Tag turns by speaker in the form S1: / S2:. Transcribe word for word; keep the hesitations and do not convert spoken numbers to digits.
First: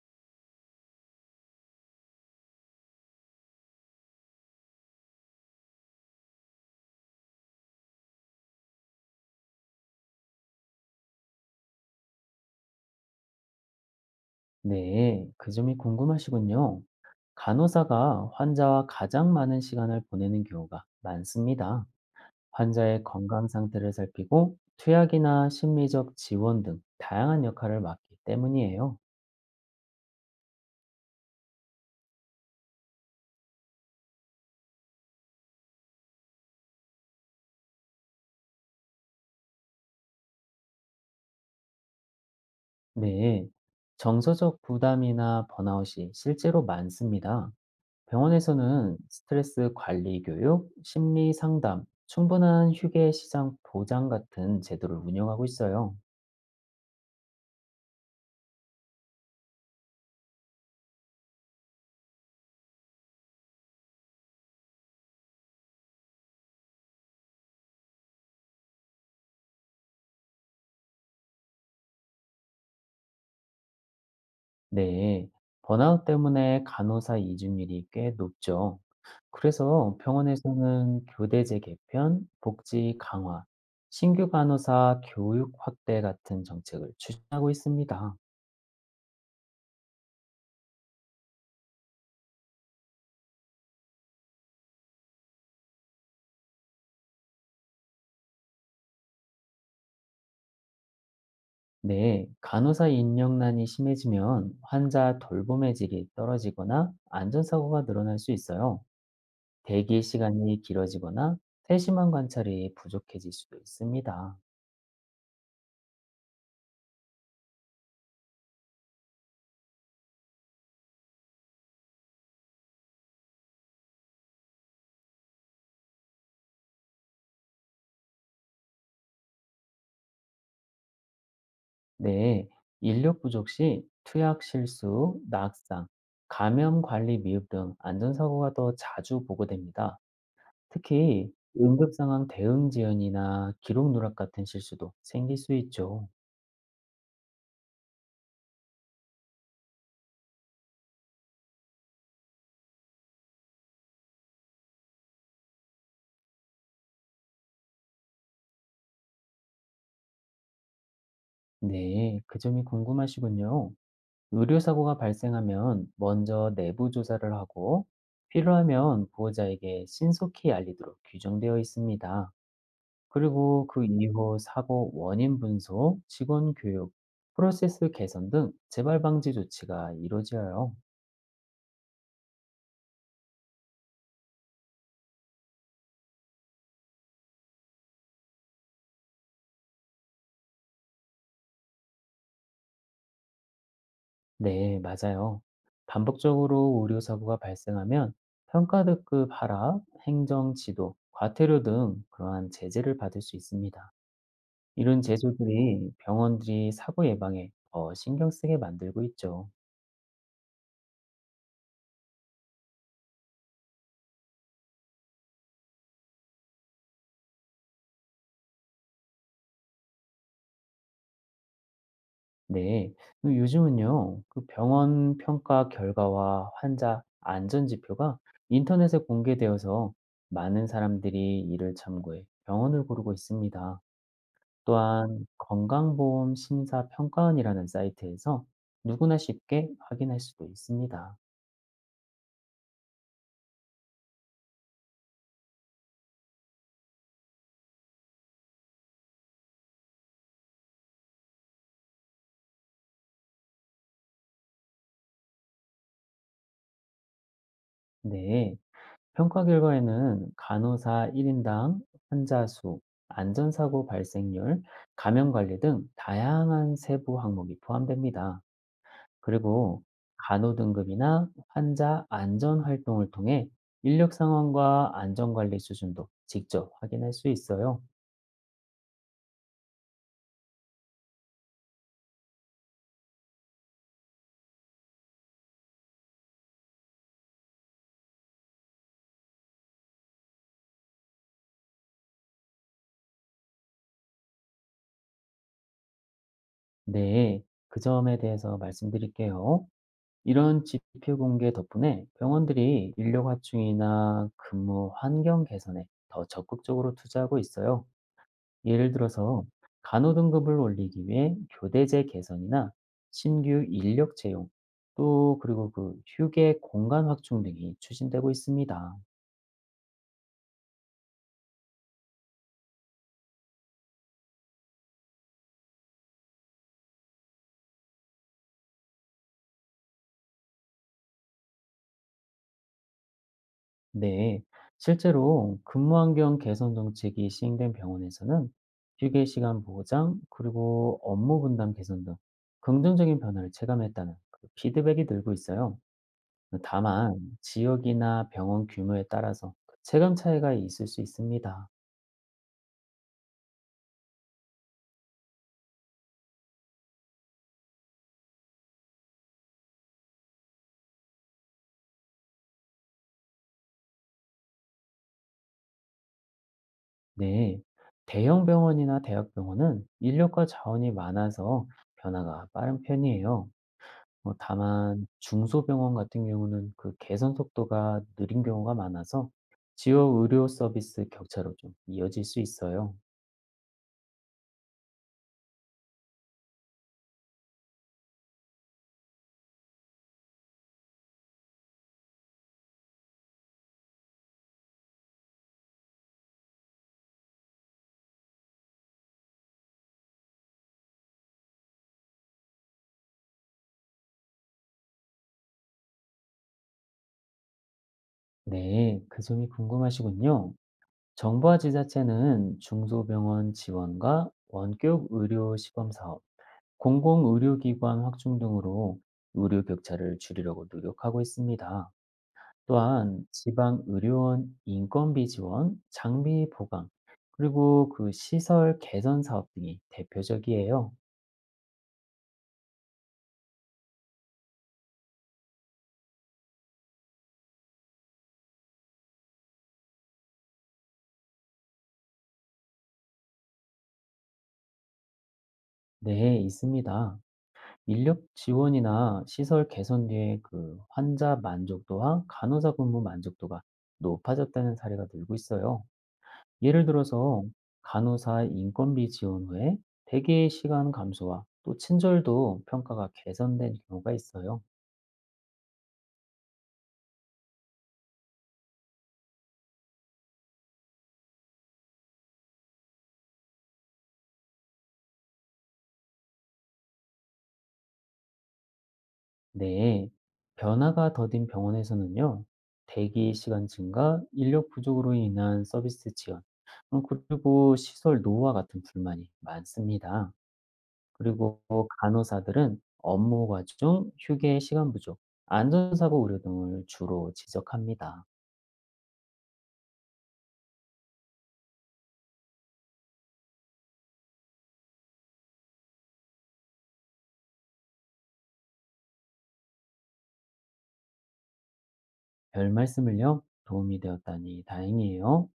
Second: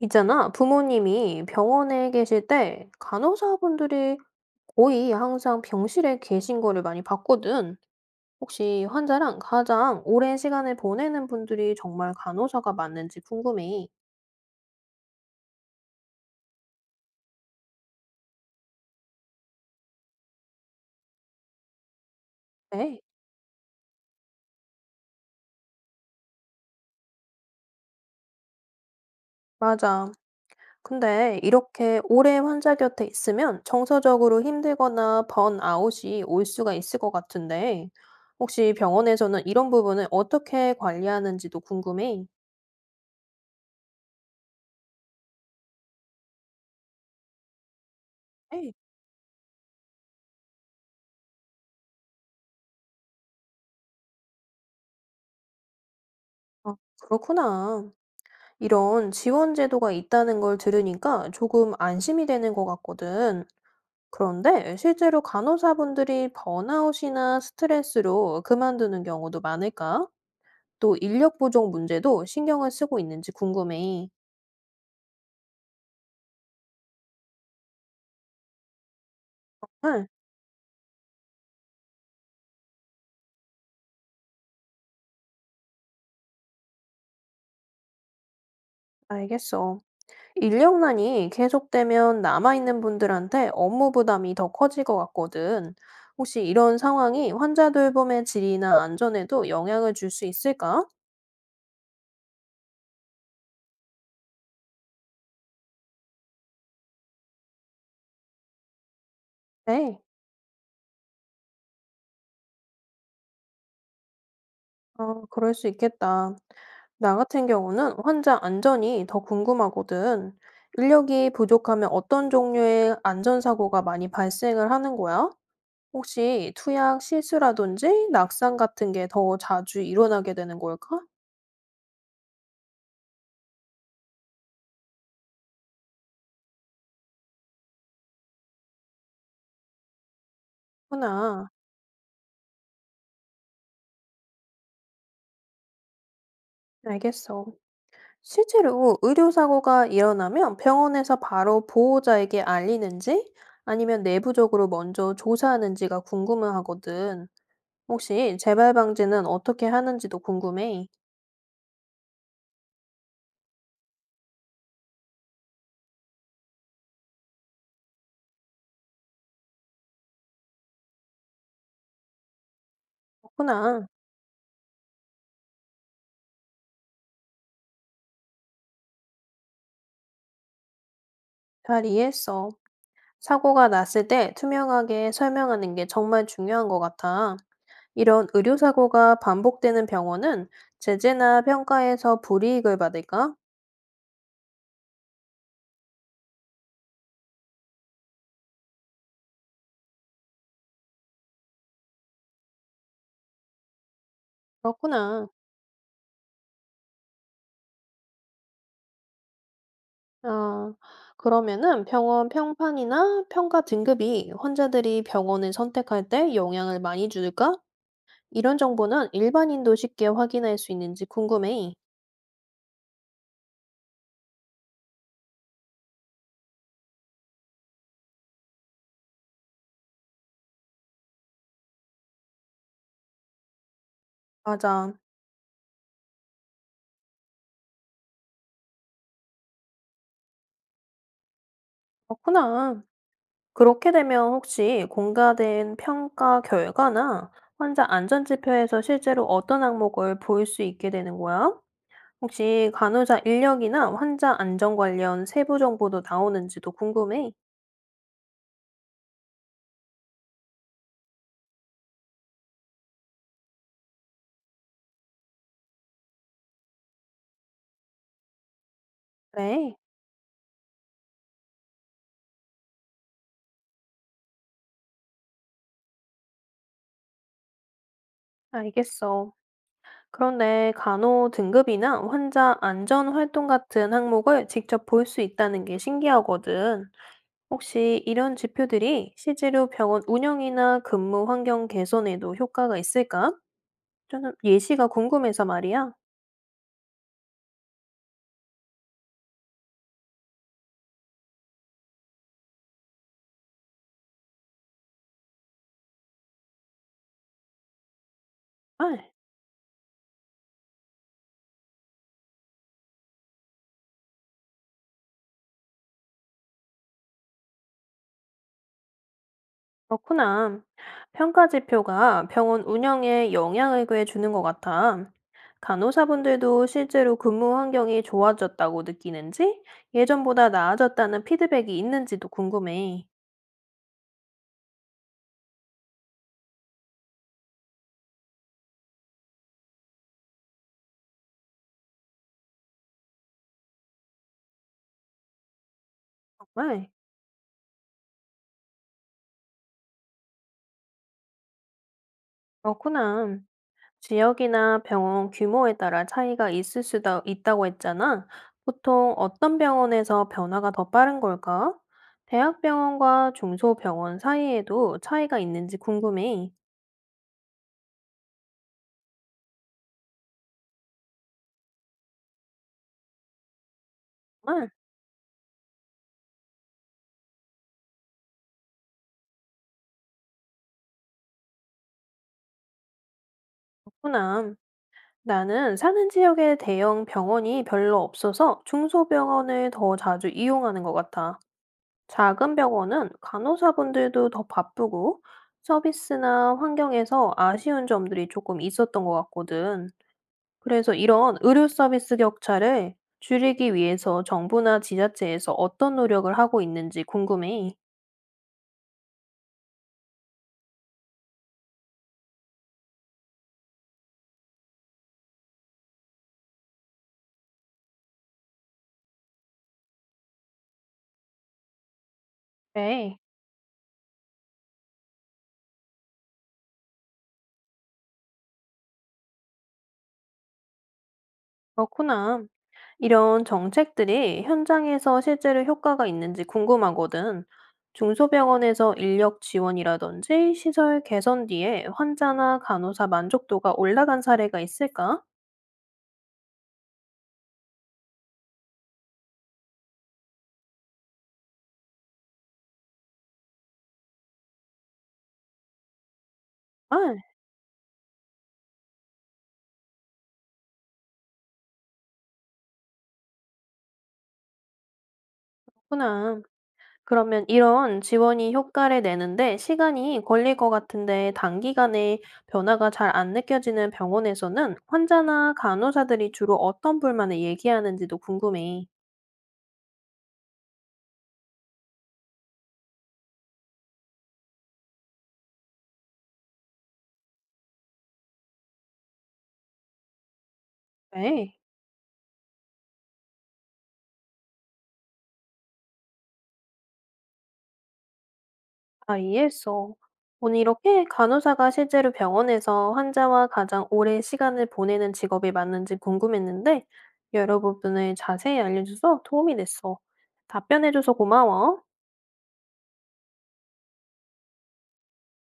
S1: 있잖아, 부모님이 병원에 계실 때 간호사분들이 거의 항상 병실에 계신 거를 많이 봤거든. 혹시 환자랑 가장 오랜 시간을 보내는 분들이 정말 간호사가 맞는지 궁금해.
S2: 네, 그 점이 궁금하시군요. 간호사가 환자와 가장 많은 시간을 보내는 경우가 많습니다.
S1: 네,
S2: 환자의 건강 상태를 살피고 투약이나 심리적 지원 등 다양한 역할을 맡기 때문이에요.
S1: 맞아. 근데 이렇게 오래 환자 곁에 있으면 정서적으로 힘들거나 번아웃이 올 수가 있을 것 같은데, 혹시 병원에서는 이런 부분을 어떻게 관리하는지도 궁금해.
S2: 네, 정서적 부담이나 번아웃이 실제로 많습니다.
S1: 네,
S2: 병원에서는 스트레스 관리 교육, 심리 상담, 충분한 휴게 시장 보장 같은 제도를 운영하고 있어요.
S1: 아, 그렇구나. 이런 지원 제도가 있다는 걸 들으니까 조금 안심이 되는 것 같거든. 그런데 실제로 간호사분들이 번아웃이나 스트레스로 그만두는 경우도 많을까? 또 인력 부족 문제도 신경을 쓰고 있는지 궁금해.
S2: 네, 번아웃 때문에 간호사 이중률이 꽤 높죠. 그래서
S1: 응,
S2: 병원에서는 교대 제 개편 복지 강화, 신규 간호사 교육 확대 같은 정책을 추진하고 있습니다.
S1: 알겠어. 인력난이 계속되면 남아있는 분들한테 업무 부담이 더 커질 것 같거든. 혹시 이런 상황이 환자 돌봄의 질이나 안전에도 영향을 줄 수 있을까?
S2: 네, 간호사 인력난이 심해지면 환자 돌봄의 질이 떨어지거나 안전사고가 늘어날 수 있어요.
S1: 네.
S2: 대기 시간이 길어지거나 세심한 관찰이 부족해질 수도 있습니다.
S1: 아, 그럴 수 있겠다. 나 같은 경우는 환자 안전이 더 궁금하거든. 인력이 부족하면 어떤 종류의 안전사고가 많이 발생을 하는 거야? 혹시 투약 실수라든지 낙상 같은 게 더 자주 일어나게 되는 걸까?
S2: 네, 인력 부족 시 투약 실수, 낙상, 감염 관리 미흡 등 안전사고가 더 자주 보고됩니다. 특히
S1: 구나.
S2: 응급상황 대응 지연이나 기록 누락 같은 실수도 생길 수 있죠.
S1: 알겠어. 실제로 의료사고가 일어나면 병원에서 바로 보호자에게 알리는지 아니면 내부적으로 먼저 조사하는지가 궁금하거든. 혹시 재발 방지는 어떻게 하는지도 궁금해.
S2: 네, 그 점이 궁금하시군요. 의료사고가 발생하면 먼저 내부 조사를 하고 필요하면 보호자에게 신속히 알리도록 규정되어 있습니다. 그리고 그
S1: 그렇구나.
S2: 이후 사고 원인 분석, 직원 교육, 프로세스 개선 등 재발 방지 조치가 이루어져요.
S1: 잘 이해했어. 사고가 났을 때 투명하게 설명하는 게 정말 중요한 것 같아. 이런 의료사고가 반복되는 병원은 제재나 평가에서 불이익을 받을까?
S2: 네, 맞아요. 반복적으로 의료 사고가 발생하면 평가득급 하락, 행정 지도, 과태료 등 그러한 제재를 받을 수 있습니다. 이런
S1: 그렇구나.
S2: 제소들이 병원들이 사고 예방에 더 신경 쓰게 만들고 있죠.
S1: 아, 그러면은 병원 평판이나 평가 등급이 환자들이 병원을 선택할 때 영향을 많이 줄까? 이런 정보는 일반인도 쉽게 확인할 수 있는지 궁금해.
S2: 네. 그 요즘은요. 그 병원 평가 결과와 환자 안전 지표가 인터넷에 공개되어서 많은 사람들이 이를 참고해 병원을 고르고 있습니다.
S1: 맞아.
S2: 또한 건강보험 심사 평가원이라는 사이트에서 누구나 쉽게 확인할 수도 있습니다.
S1: 그렇구나. 그렇게 되면 혹시 공과된 평가 결과나 환자 안전지표에서 실제로 어떤 항목을 볼 수 있게 되는 거야? 혹시 간호사 인력이나 환자 안전 관련 세부 정보도 나오는지도 궁금해.
S2: 네. 평가 결과에는 간호사 일 인당 환자 수, 안전사고 발생률, 감염 관리 등 다양한 세부 항목이 포함됩니다.
S1: 네,
S2: 그리고 간호등급이나 환자 안전 활동을 통해 인력 상황과 안전관리 수준도 직접 확인할 수 있어요.
S1: 알겠어. 그런데 간호 등급이나 환자 안전 활동 같은 항목을 직접 볼 수 있다는 게 신기하거든. 혹시 이런 지표들이 실제로 병원 운영이나 근무 환경 개선에도 효과가 있을까? 저는 예시가 궁금해서 말이야.
S2: 네, 그 점에 대해서 말씀드릴게요. 이런 지표 공개 덕분에 병원들이 인력 확충이나 근무 환경 개선에 더 적극적으로 투자하고 있어요.
S1: 아,
S2: 예를 들어서 간호 등급을 올리기 위해 교대제 개선이나 신규 인력 채용, 또 그리고 그 휴게 공간 확충 등이 추진되고 있습니다.
S1: 그렇구나. 평가 지표가 병원 운영에 영향을 꽤 주는 것 같아. 간호사분들도 실제로 근무 환경이 좋아졌다고 느끼는지, 예전보다 나아졌다는 피드백이 있는지도 궁금해.
S2: 네, 실제로 근무 환경 개선 정책이 시행된 병원에서는 휴게 시간 보장, 그리고 업무 분담 개선 등 긍정적인 변화를 체감했다는 그 피드백이 늘고 있어요.
S1: 정말?
S2: 다만 지역이나 병원 규모에 따라서 그 체감 차이가 있을 수 있습니다.
S1: 그렇구나. 지역이나 병원 규모에 따라 차이가 있을 수도 있다고 했잖아. 보통 어떤 병원에서 변화가 더 빠른 걸까? 대학병원과 중소병원 사이에도 차이가 있는지 궁금해.
S2: 네, 대형 병원이나 대학병원은 인력과 자원이 많아서 변화가 빠른 편이에요. 어,
S1: 정말
S2: 다만 중소병원 같은 경우는 그 개선 속도가 느린 경우가 많아서 지역 의료 서비스 격차로 좀 이어질 수 있어요.
S1: 그렇구나. 나는 사는 지역에 대형 병원이 별로 없어서 중소병원을 더 자주 이용하는 것 같아. 작은 병원은 간호사분들도 더 바쁘고 서비스나 환경에서 아쉬운 점들이 조금 있었던 것 같거든. 그래서 이런 의료 서비스 격차를 줄이기 위해서 정부나 지자체에서 어떤 노력을 하고 있는지 궁금해.
S2: 네, 그 점이 궁금하시군요. 정부와 지자체는 중소병원 지원과 원격 의료 시범 사업, 공공의료기관 확충 등으로 의료 격차를 줄이려고 노력하고 있습니다.
S1: 네,
S2: 또한 지방 의료원 인건비 지원, 장비 보강, 그리고 그 시설 개선 사업 등이 대표적이에요.
S1: 그렇구나. 이런 정책들이 현장에서 실제로 효과가 있는지 궁금하거든. 중소병원에서 인력 지원이라든지 시설 개선 뒤에 환자나 간호사 만족도가 올라간 사례가 있을까?
S2: 네, 있습니다. 인력 지원이나 시설 개선 뒤에 그 환자 만족도와 간호사 근무 만족도가 높아졌다는 사례가 늘고 있어요. 예를
S1: 아,
S2: 들어서 간호사 인건비 지원 후에 대기 시간 감소와 또 친절도 평가가 개선된 경우가 있어요.
S1: 그렇구나. 그러면 이런 지원이 효과를 내는데 시간이 걸릴 것 같은데 단기간에 변화가 잘 안 느껴지는 병원에서는 환자나 간호사들이 주로 어떤 불만을 얘기하는지도 궁금해.
S2: 네, 변화가 더딘 병원에서는요, 대기 시간 증가, 인력 부족으로 인한 서비스 지연, 어, 그리고 시설 노후화 같은 불만이 많습니다.
S1: 네.
S2: 그리고 간호사들은 업무 과중, 휴게 시간 부족, 안전사고 우려 등을 주로 지적합니다.
S1: 아, 이해했어. 오늘 이렇게 간호사가 실제로 병원에서 환자와 가장 오랜 시간을 보내는 직업이 맞는지 궁금했는데 여러 부분을 자세히 알려줘서 도움이 됐어. 답변해줘서 고마워.
S2: 별 말씀을요, 도움이 되었다니 다행이에요.